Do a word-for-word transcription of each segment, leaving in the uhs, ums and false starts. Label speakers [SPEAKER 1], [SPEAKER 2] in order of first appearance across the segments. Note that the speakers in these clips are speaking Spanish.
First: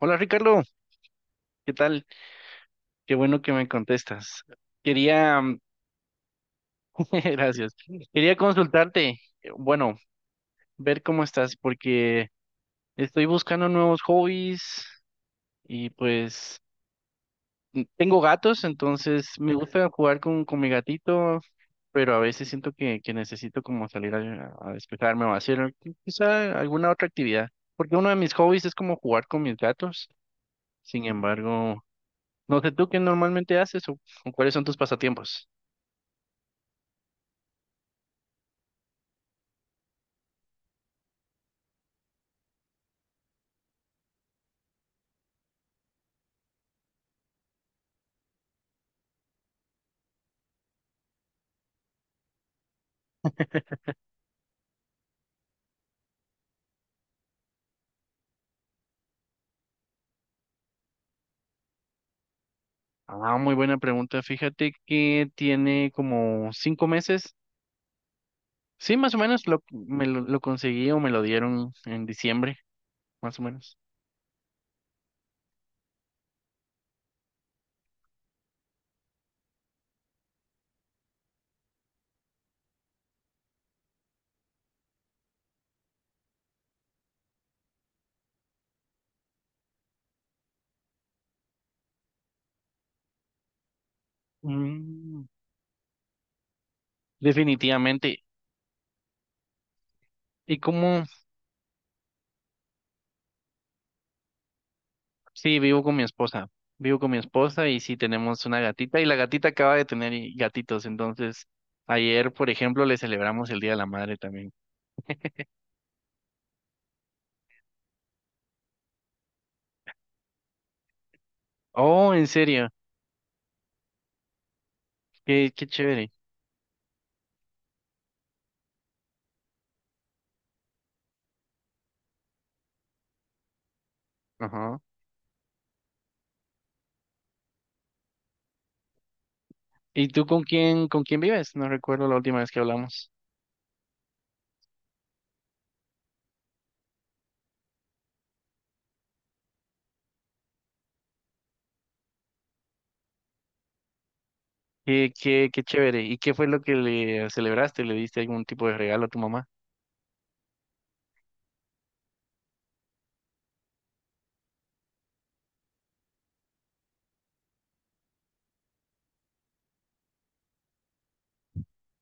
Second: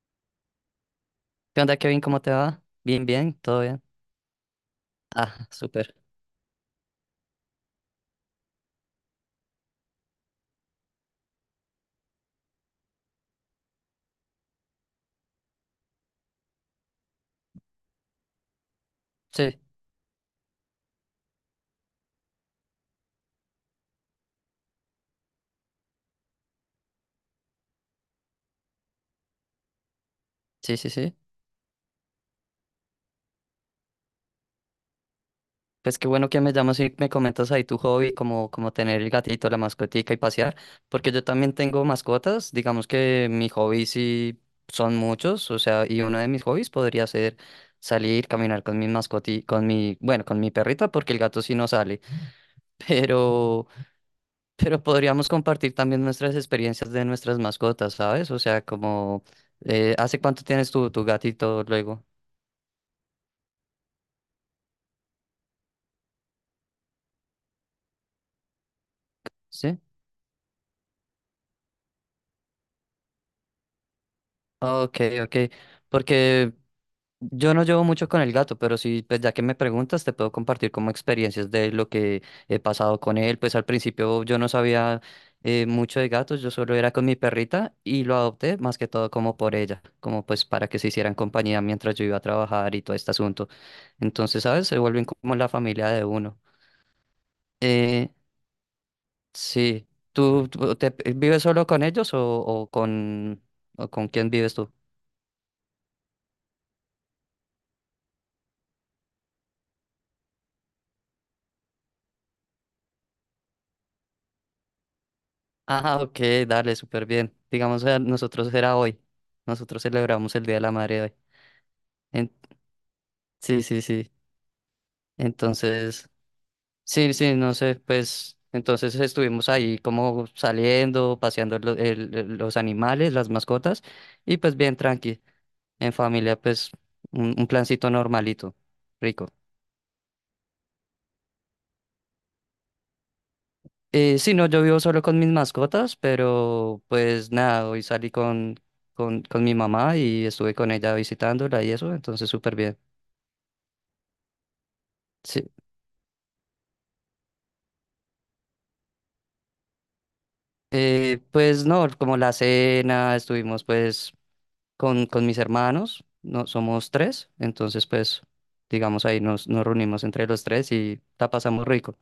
[SPEAKER 1] Hola Ricardo,
[SPEAKER 2] ¿Qué
[SPEAKER 1] ¿qué
[SPEAKER 2] onda, Kevin?
[SPEAKER 1] tal?
[SPEAKER 2] ¿Cómo te va? Bien,
[SPEAKER 1] Qué
[SPEAKER 2] bien,
[SPEAKER 1] bueno que
[SPEAKER 2] todo
[SPEAKER 1] me
[SPEAKER 2] bien.
[SPEAKER 1] contestas. Quería,
[SPEAKER 2] Ah,
[SPEAKER 1] mm,
[SPEAKER 2] súper.
[SPEAKER 1] gracias, quería consultarte, eh, bueno, ver cómo estás, porque estoy buscando nuevos hobbies y pues tengo gatos, entonces me
[SPEAKER 2] Sí,
[SPEAKER 1] gusta jugar con, con mi gatito, pero a veces siento que, que necesito como salir a, a despejarme o hacer quizá alguna otra actividad, porque uno de mis hobbies es como jugar con mis gatos.
[SPEAKER 2] sí, sí,
[SPEAKER 1] Sin
[SPEAKER 2] sí.
[SPEAKER 1] embargo, no sé tú qué normalmente haces o o cuáles son tus pasatiempos.
[SPEAKER 2] Pues qué bueno que me llamas y me comentas ahí tu hobby, como, como tener el gatito, la mascotica y pasear, porque yo también tengo mascotas, digamos que mis hobbies sí son muchos, o sea, y uno de mis hobbies podría ser salir, caminar con mi mascoti, con mi, bueno, con mi perrita, porque el gato sí no sale, pero. Pero podríamos compartir también nuestras experiencias de nuestras mascotas, ¿sabes? O sea, como, eh, ¿hace cuánto tienes tu, tu gatito luego?
[SPEAKER 1] Ah, muy buena pregunta. Fíjate que tiene como cinco meses. Sí, más o menos lo,
[SPEAKER 2] ¿Sí?
[SPEAKER 1] me lo, lo conseguí o me lo dieron en diciembre, más o menos.
[SPEAKER 2] Ok, ok. Porque yo no llevo mucho con el gato, pero sí, pues ya que me preguntas, te puedo compartir como experiencias de lo que he pasado con él. Pues al principio yo no sabía eh, mucho de gatos, yo solo era con mi perrita y lo adopté más que todo como por ella, como pues para que se hicieran compañía mientras yo iba a trabajar y todo este asunto. Entonces, ¿sabes? Se vuelven
[SPEAKER 1] Mm,
[SPEAKER 2] como la familia de uno. Eh,
[SPEAKER 1] definitivamente.
[SPEAKER 2] sí. ¿Tú,
[SPEAKER 1] Y
[SPEAKER 2] tú te-
[SPEAKER 1] cómo
[SPEAKER 2] eh, ¿vives solo con ellos o, o con, o con quién vives tú?
[SPEAKER 1] sí, vivo con mi esposa. Vivo con mi esposa y sí tenemos una gatita y la gatita acaba de tener i- gatitos. Entonces, ayer, por ejemplo, le celebramos el Día de la Madre también.
[SPEAKER 2] Ah, ok, dale, súper bien. Digamos, eh, nosotros era hoy. Nosotros celebramos el Día de la Madre hoy.
[SPEAKER 1] Oh, en
[SPEAKER 2] En-
[SPEAKER 1] serio.
[SPEAKER 2] Sí, sí, sí.
[SPEAKER 1] Qué, qué
[SPEAKER 2] Entonces,
[SPEAKER 1] chévere.
[SPEAKER 2] sí, sí, no sé, pues entonces estuvimos ahí como saliendo, paseando lo- el- el- los animales, las mascotas, y pues bien
[SPEAKER 1] Ajá.
[SPEAKER 2] tranqui. En familia, pues un, un plancito normalito, rico.
[SPEAKER 1] ¿Y tú con quién, con quién vives? No recuerdo la última vez que hablamos.
[SPEAKER 2] Eh, sí, no, yo vivo solo con mis mascotas, pero pues nada, hoy salí con, con, con mi mamá y estuve con ella visitándola y eso, entonces súper bien.
[SPEAKER 1] Qué,
[SPEAKER 2] Sí,
[SPEAKER 1] qué, qué chévere. ¿Y qué fue lo que le celebraste? ¿Le diste algún tipo de regalo a tu mamá?
[SPEAKER 2] eh, pues no, como la cena, estuvimos pues con, con mis hermanos, no, somos tres, entonces pues digamos ahí nos, nos reunimos entre los tres y la pasamos rico.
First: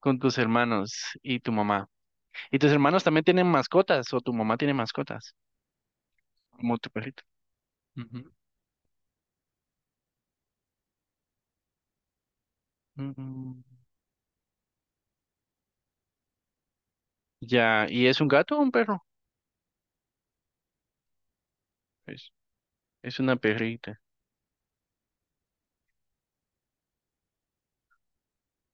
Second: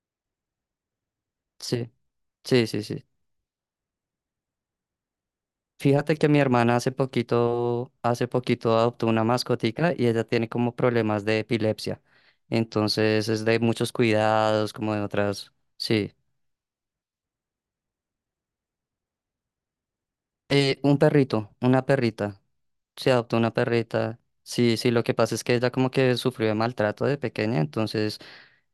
[SPEAKER 1] Con tus hermanos y tu mamá.
[SPEAKER 2] Sí,
[SPEAKER 1] ¿Y
[SPEAKER 2] sí,
[SPEAKER 1] tus
[SPEAKER 2] sí,
[SPEAKER 1] hermanos
[SPEAKER 2] sí.
[SPEAKER 1] también tienen mascotas o tu mamá tiene mascotas?
[SPEAKER 2] Fíjate que mi hermana
[SPEAKER 1] Como tu
[SPEAKER 2] hace
[SPEAKER 1] perrito.
[SPEAKER 2] poquito, hace
[SPEAKER 1] Ujú.
[SPEAKER 2] poquito adoptó una mascotica y ella tiene como problemas de epilepsia, entonces es de
[SPEAKER 1] Mm,
[SPEAKER 2] muchos cuidados, como de otras, sí.
[SPEAKER 1] Ya, ¿y es un gato o un perro?
[SPEAKER 2] Eh, un perrito, una
[SPEAKER 1] Es,
[SPEAKER 2] perrita. Se
[SPEAKER 1] es
[SPEAKER 2] adoptó
[SPEAKER 1] una
[SPEAKER 2] una
[SPEAKER 1] perrita.
[SPEAKER 2] perrita. Sí, sí, lo que pasa es que ella como que sufrió de maltrato de pequeña, entonces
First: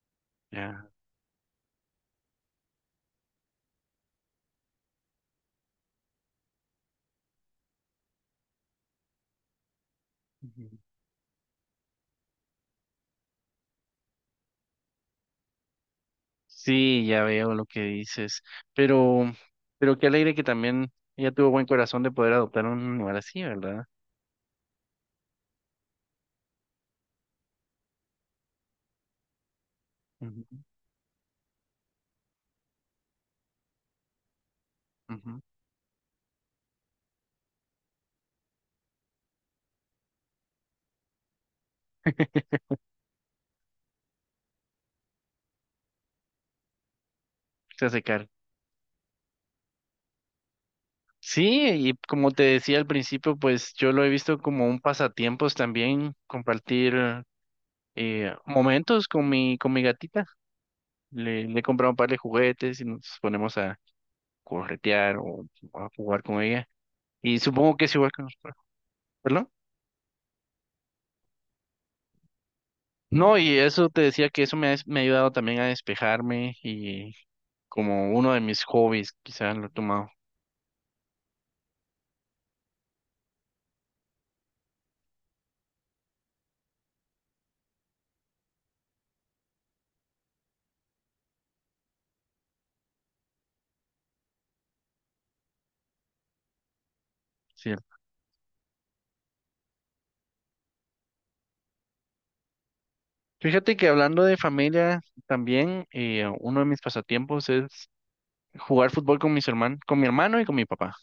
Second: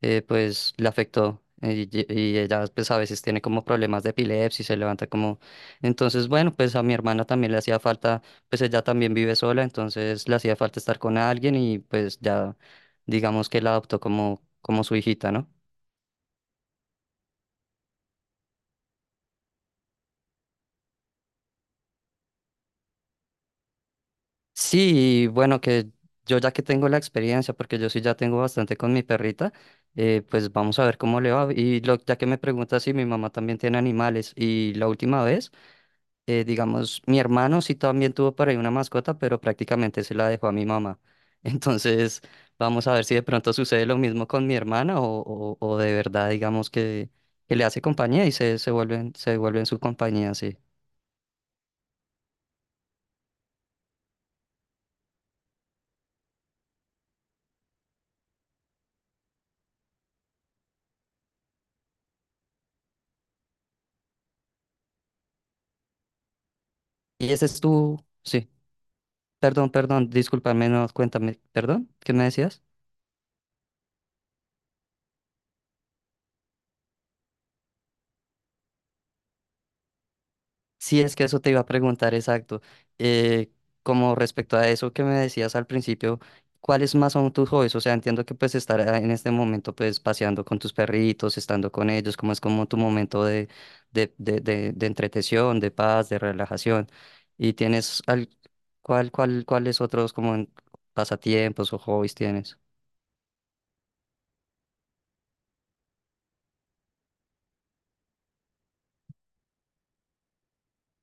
[SPEAKER 2] eh, pues
[SPEAKER 1] Ya.
[SPEAKER 2] le afectó, eh, y, y ella pues a veces tiene como problemas de epilepsia y se levanta como. Entonces bueno, pues a mi hermana también le hacía falta, pues ella también vive sola, entonces le hacía
[SPEAKER 1] Ujú.
[SPEAKER 2] falta estar con alguien y pues ya digamos que la adoptó como, como su hijita, ¿no?
[SPEAKER 1] Sí, ya veo lo que dices. Pero, pero qué alegre que también ella tuvo buen corazón de poder adoptar un animal así, ¿verdad?
[SPEAKER 2] Sí, y bueno, que yo ya que tengo la experiencia, porque yo sí ya tengo bastante con mi perrita, eh,
[SPEAKER 1] Ujú,
[SPEAKER 2] pues vamos a ver cómo le va. Y lo, ya que me pregunta si mi mamá también tiene animales, y la última
[SPEAKER 1] ujú.
[SPEAKER 2] vez, eh, digamos, mi hermano sí también tuvo por ahí una mascota, pero prácticamente se la dejó a mi mamá. Entonces, vamos a ver si de pronto sucede lo mismo con mi hermana o, o, o de verdad, digamos, que, que le hace
[SPEAKER 1] Se hace
[SPEAKER 2] compañía
[SPEAKER 1] cargo.
[SPEAKER 2] y se, se vuelven, se vuelven su compañía, sí.
[SPEAKER 1] Sí, y como te decía al principio, pues yo lo he visto como un pasatiempos también, compartir eh, momentos con mi, con mi gatita. Le, le he comprado un par de juguetes y nos ponemos a corretear o a jugar con ella.
[SPEAKER 2] Y
[SPEAKER 1] Y
[SPEAKER 2] ese es
[SPEAKER 1] supongo que es
[SPEAKER 2] tu,
[SPEAKER 1] igual que
[SPEAKER 2] sí.
[SPEAKER 1] nosotros, ¿verdad?
[SPEAKER 2] Perdón, perdón, discúlpame, no, cuéntame, perdón, ¿qué me decías?
[SPEAKER 1] No, y eso te decía que eso me ha, me ha ayudado también a despejarme y como uno de mis hobbies, quizás lo he tomado,
[SPEAKER 2] Sí, es que eso te iba a preguntar, exacto. Eh, Como respecto a eso que me decías al principio, ¿cuáles más son tus hobbies? O sea, entiendo que pues estar, ah, en este momento pues paseando con tus perritos, estando con ellos, como es como tu momento de, de, de, de, de entretención, de paz, de relajación. ¿Y
[SPEAKER 1] sí.
[SPEAKER 2] tienes al, cuál, cuál, cuáles otros como en- pasatiempos o hobbies tienes?
[SPEAKER 1] Fíjate que hablando de familia, también eh, uno de mis pasatiempos es jugar fútbol con mis hermanos, con mi hermano y con mi papá.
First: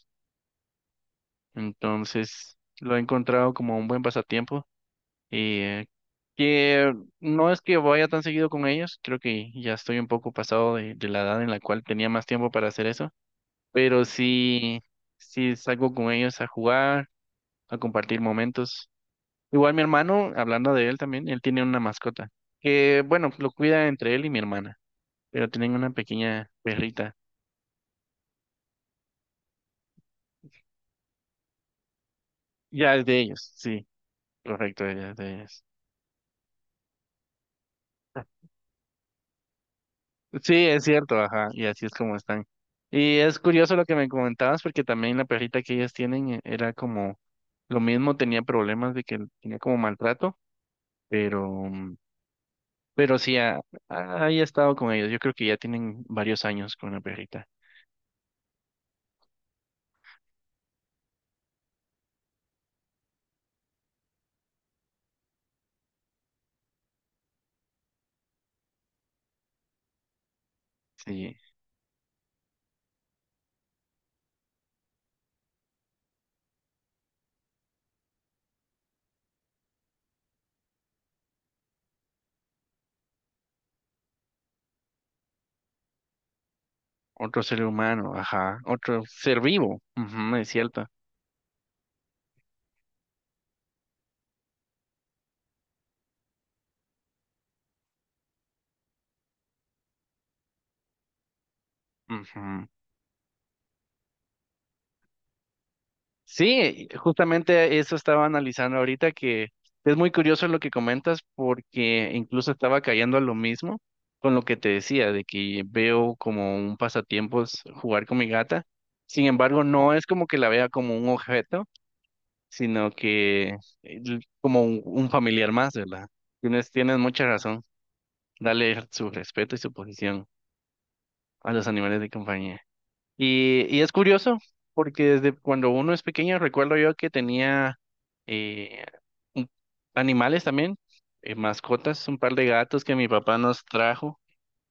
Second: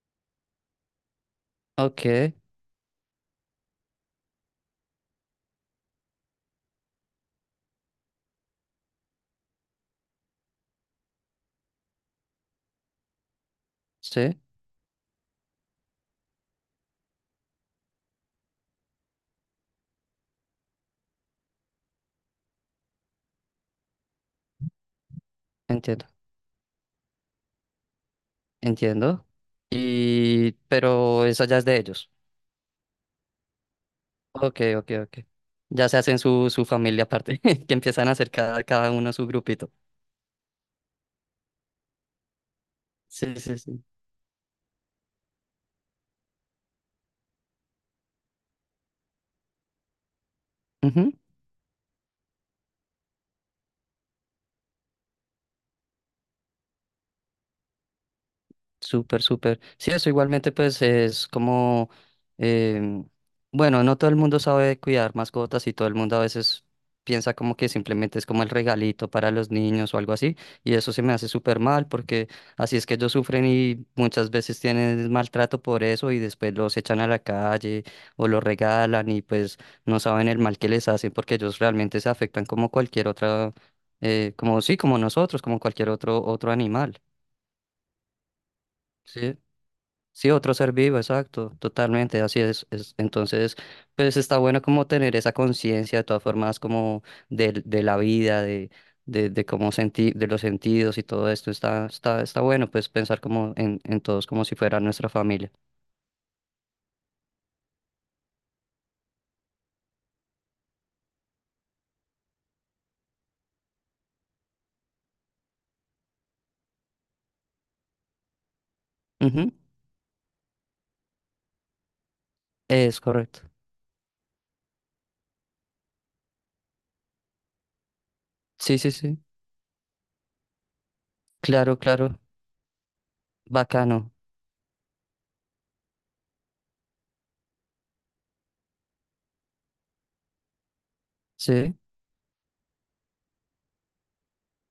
[SPEAKER 2] Ok,
[SPEAKER 1] Entonces, lo he encontrado como un buen pasatiempo y eh, que no es que vaya tan seguido con ellos, creo que ya estoy un poco pasado de, de la edad en la cual tenía más tiempo para hacer eso, pero
[SPEAKER 2] sí,
[SPEAKER 1] sí, sí salgo con ellos a jugar, a compartir momentos. Igual mi hermano, hablando de él también, él tiene una mascota que, bueno, lo cuida entre él y mi hermana, pero tienen una
[SPEAKER 2] entiendo.
[SPEAKER 1] pequeña perrita.
[SPEAKER 2] Entiendo. Y, pero eso ya es de ellos.
[SPEAKER 1] Ya es de ellos, sí,
[SPEAKER 2] Ok,
[SPEAKER 1] correcto,
[SPEAKER 2] ok,
[SPEAKER 1] ya es
[SPEAKER 2] ok.
[SPEAKER 1] de ellos.
[SPEAKER 2] Ya se hacen su, su familia aparte, que empiezan a hacer cada, cada uno su grupito.
[SPEAKER 1] Sí, es cierto, ajá, y así es como están. Y
[SPEAKER 2] Sí,
[SPEAKER 1] es
[SPEAKER 2] sí,
[SPEAKER 1] curioso lo
[SPEAKER 2] sí.
[SPEAKER 1] que me comentabas, porque también la perrita que ellas tienen eh, era como lo mismo, tenía problemas de que tenía como maltrato, pero, mm, pero sí, ha, ha- ahí he estado con ellos. Yo creo que ya tienen varios años con la perrita.
[SPEAKER 2] Súper, súper. Sí, eso igualmente pues es como, em, bueno, no todo el mundo sabe cuidar mascotas y todo el mundo a veces piensa como que simplemente es como el regalito para los niños o algo así y eso se me hace
[SPEAKER 1] Sí,
[SPEAKER 2] súper mal porque así es que ellos sufren y muchas veces tienen maltrato por eso y después los echan a la calle o los regalan y pues no saben el mal que les hacen porque ellos realmente se afectan como cualquier otra, eh, como sí, como nosotros, como cualquier otro, otro animal.
[SPEAKER 1] otro ser humano, ajá, otro
[SPEAKER 2] ¿Sí?
[SPEAKER 1] ser vivo,
[SPEAKER 2] Sí,
[SPEAKER 1] ujú, es
[SPEAKER 2] otro ser
[SPEAKER 1] cierto.
[SPEAKER 2] vivo, exacto, totalmente, así es, es- Entonces, pues está bueno como tener esa conciencia de todas formas como del- de, la vida, de, de, de cómo sentir, de los sentidos y todo esto, está, está, está
[SPEAKER 1] Ujú.
[SPEAKER 2] bueno pues pensar como en, en todos como si fuera nuestra familia.
[SPEAKER 1] Sí, justamente eso estaba analizando ahorita, que es muy curioso lo que comentas porque incluso estaba cayendo a lo mismo con lo que te decía, de que veo como un pasatiempos jugar con mi gata. Sin
[SPEAKER 2] Ujú.
[SPEAKER 1] embargo, no es como que la vea como un objeto, sino
[SPEAKER 2] Es correcto.
[SPEAKER 1] que el- como un, un familiar más, ¿verdad? Tienes, tienes mucha razón.
[SPEAKER 2] Sí,
[SPEAKER 1] Dale
[SPEAKER 2] sí,
[SPEAKER 1] su
[SPEAKER 2] sí.
[SPEAKER 1] respeto y su posición a los
[SPEAKER 2] Claro,
[SPEAKER 1] animales de
[SPEAKER 2] claro.
[SPEAKER 1] compañía. Y, y es
[SPEAKER 2] Bacano.
[SPEAKER 1] curioso, porque desde cuando uno es pequeño recuerdo yo que tenía eh, un- animales también, eh,
[SPEAKER 2] Sí.
[SPEAKER 1] mascotas, un par de gatos que mi papá nos trajo.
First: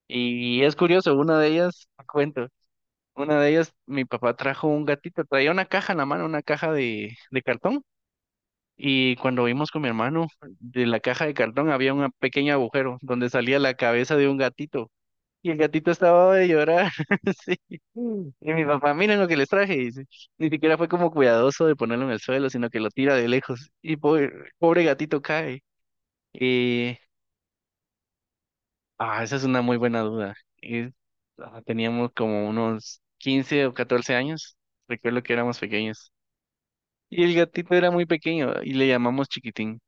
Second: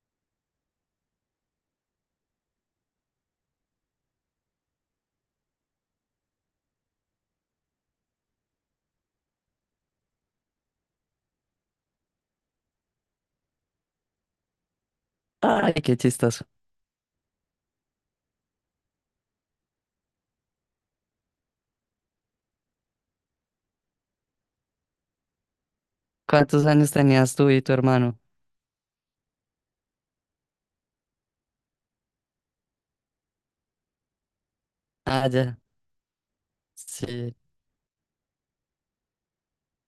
[SPEAKER 1] Y es curioso, una de ellas, te cuento, una de ellas, mi papá trajo un gatito, traía una caja en la mano, una caja de, de cartón. Y cuando vimos con mi hermano, de la caja de cartón había un pequeño agujero donde salía la cabeza de un gatito. Y el
[SPEAKER 2] Ay,
[SPEAKER 1] gatito
[SPEAKER 2] qué
[SPEAKER 1] estaba
[SPEAKER 2] chistoso.
[SPEAKER 1] de llorar. Sí. Y mi papá, miren lo que les traje. Dice. Ni siquiera fue como cuidadoso de ponerlo en el suelo, sino que lo tira de lejos. Y pobre, pobre gatito cae.
[SPEAKER 2] ¿Cuántos años
[SPEAKER 1] Y,
[SPEAKER 2] tenías tú y tu hermano?
[SPEAKER 1] ah, esa es una muy buena duda. Y, ah, teníamos como unos quince o catorce años. Recuerdo
[SPEAKER 2] Ah,
[SPEAKER 1] que
[SPEAKER 2] ya.
[SPEAKER 1] éramos pequeños. Y el
[SPEAKER 2] Sí.
[SPEAKER 1] gatito era muy pequeño y le llamamos Chiquitín.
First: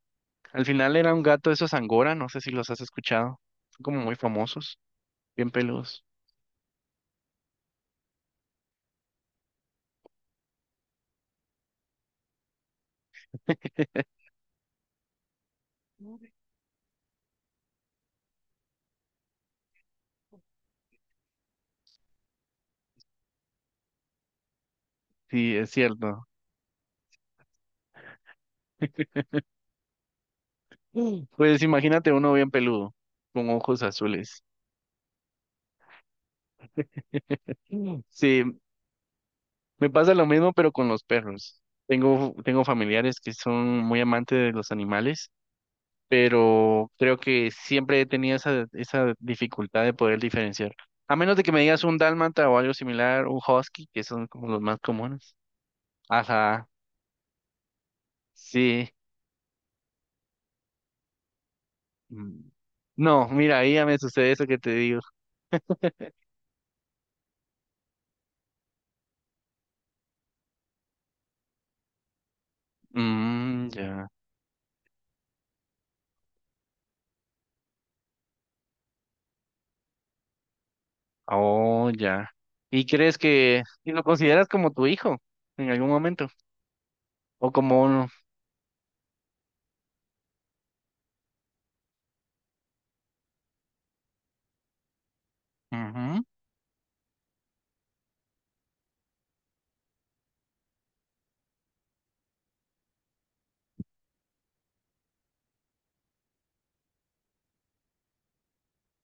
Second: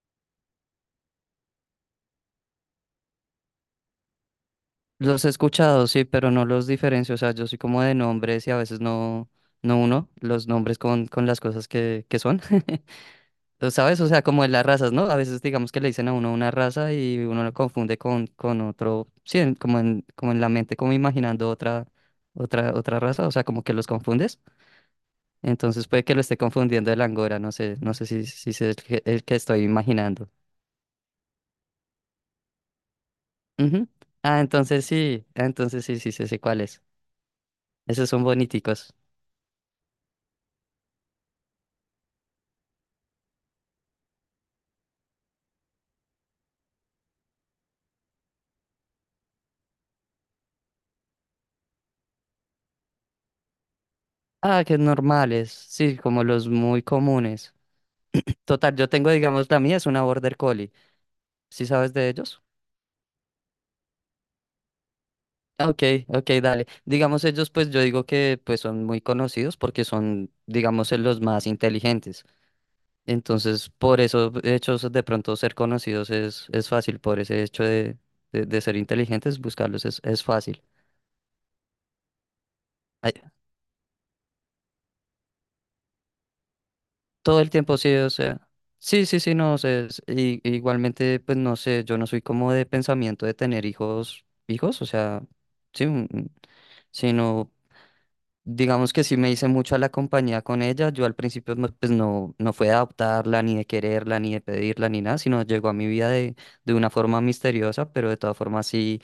[SPEAKER 1] Al final era un gato de esos Angora, no sé si los has escuchado. Son como muy famosos,
[SPEAKER 2] Los he
[SPEAKER 1] bien
[SPEAKER 2] escuchado,
[SPEAKER 1] peludos.
[SPEAKER 2] sí, pero no los diferencio. O sea, yo soy como de nombres y a veces no, no uno los nombres con, con las cosas que, que son. ¿Lo sabes? O sea, como en las razas, ¿no? A veces digamos que le dicen a uno una raza y uno lo confunde con, con otro, sí, en- como en, como en la mente, como imaginando otra, otra, otra raza, o sea, como que los confundes.
[SPEAKER 1] Sí, es
[SPEAKER 2] Entonces puede que lo
[SPEAKER 1] cierto.
[SPEAKER 2] esté confundiendo el angora, no sé, no sé si, si es el que, el que estoy imaginando.
[SPEAKER 1] Mm. Pues imagínate uno bien peludo, con ojos
[SPEAKER 2] Ujú. Ah,
[SPEAKER 1] azules.
[SPEAKER 2] entonces sí, ah, entonces sí, sí, sí, sé cuál es.
[SPEAKER 1] Mm.
[SPEAKER 2] Esos son
[SPEAKER 1] Sí,
[SPEAKER 2] boniticos.
[SPEAKER 1] me pasa lo mismo, pero con los perros. Tengo, tengo familiares que son muy amantes de los animales, pero creo que siempre he tenido esa, esa dificultad de poder diferenciar. A menos de que me digas un dálmata o algo similar, un husky, que son como los
[SPEAKER 2] Ah, que
[SPEAKER 1] más comunes.
[SPEAKER 2] normales, sí, como los
[SPEAKER 1] Ajá,
[SPEAKER 2] muy comunes. Total,
[SPEAKER 1] sí.
[SPEAKER 2] yo tengo, digamos, la mía es una Border Collie. ¿Sí sabes de ellos?
[SPEAKER 1] Mm. No, mira, ahí ya me sucede eso que te digo.
[SPEAKER 2] Ah, ok, ok, dale. Digamos, ellos, pues yo digo que pues son muy conocidos porque son, digamos, eh, los más inteligentes. Entonces,
[SPEAKER 1] Mm,
[SPEAKER 2] por
[SPEAKER 1] ya.
[SPEAKER 2] eso, hechos de pronto ser conocidos es, es fácil, por ese hecho de, de, de ser inteligentes, buscarlos es, es fácil.
[SPEAKER 1] Oh, ya. ¿Y crees que y lo consideras como tu hijo en algún momento?
[SPEAKER 2] Todo
[SPEAKER 1] ¿O
[SPEAKER 2] el
[SPEAKER 1] como
[SPEAKER 2] tiempo, sí,
[SPEAKER 1] uno?
[SPEAKER 2] o sea. Sí, sí, sí, no sé. Es- y- igualmente, pues no sé, yo no soy como de pensamiento de tener hijos, hijos, o sea, sí, un-
[SPEAKER 1] Ujú,
[SPEAKER 2] un- sino, digamos que sí me hice mucho a la compañía con ella. Yo al principio, no, pues no, no fue de adoptarla, ni de quererla, ni de pedirla, ni nada, sino llegó a mi vida de, de una forma misteriosa, pero de todas formas sí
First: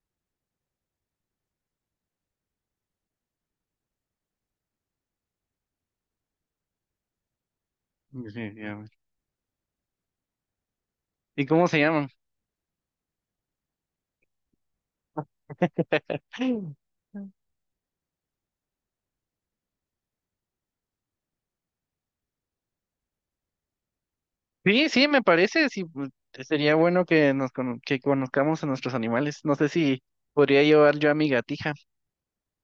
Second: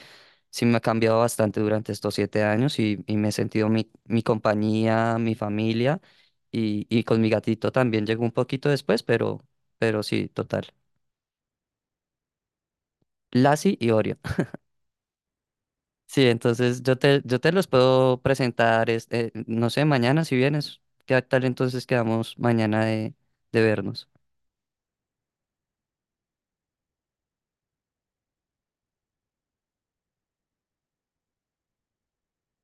[SPEAKER 2] sí me ha cambiado bastante durante estos siete años y, y me he sentido mi, mi compañía, mi familia y, y con mi gatito también llegó un poquito
[SPEAKER 1] definitivamente.
[SPEAKER 2] después, pero, pero sí, total.
[SPEAKER 1] ¿Y cómo se llaman?
[SPEAKER 2] Lassie y Orion. Sí, entonces yo te, yo te los puedo presentar, este, no sé, mañana si vienes. ¿Qué tal entonces quedamos mañana de, de vernos?
[SPEAKER 1] Sí, sí, me parece. Sí, pues, sería bueno que nos cono- que conozcamos a nuestros animales. No sé si podría llevar yo a mi gatija.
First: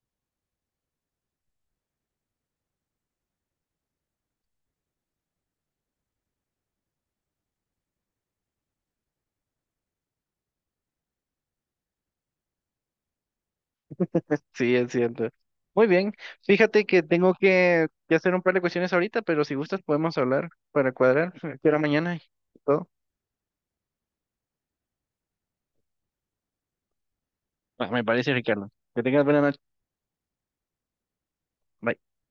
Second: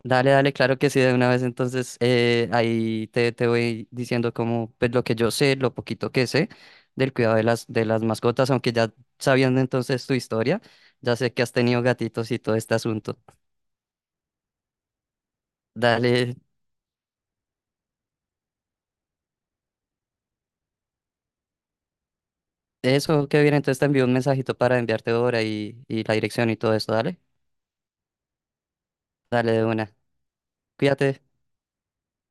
[SPEAKER 2] Dale, dale, claro que sí, de una vez. Entonces, eh, ahí te, te voy diciendo como, pues, lo que yo sé, lo poquito que sé del cuidado de las, de las mascotas, aunque ya sabiendo entonces tu historia, ya sé que has tenido gatitos y todo este asunto.
[SPEAKER 1] Sí, es cierto. Muy bien.
[SPEAKER 2] Dale,
[SPEAKER 1] Fíjate que tengo que, que hacer un par de cuestiones ahorita, pero si gustas podemos hablar para cuadrar. ¿A ¿Qué hora mañana? Y todo.
[SPEAKER 2] eso que viene, entonces te envío un mensajito para enviarte ahora y, y la dirección y todo eso, dale.
[SPEAKER 1] Ah, me parece, Ricardo. Que tengas buena
[SPEAKER 2] Dale
[SPEAKER 1] noche.
[SPEAKER 2] de una. Cuídate.
[SPEAKER 1] Bye.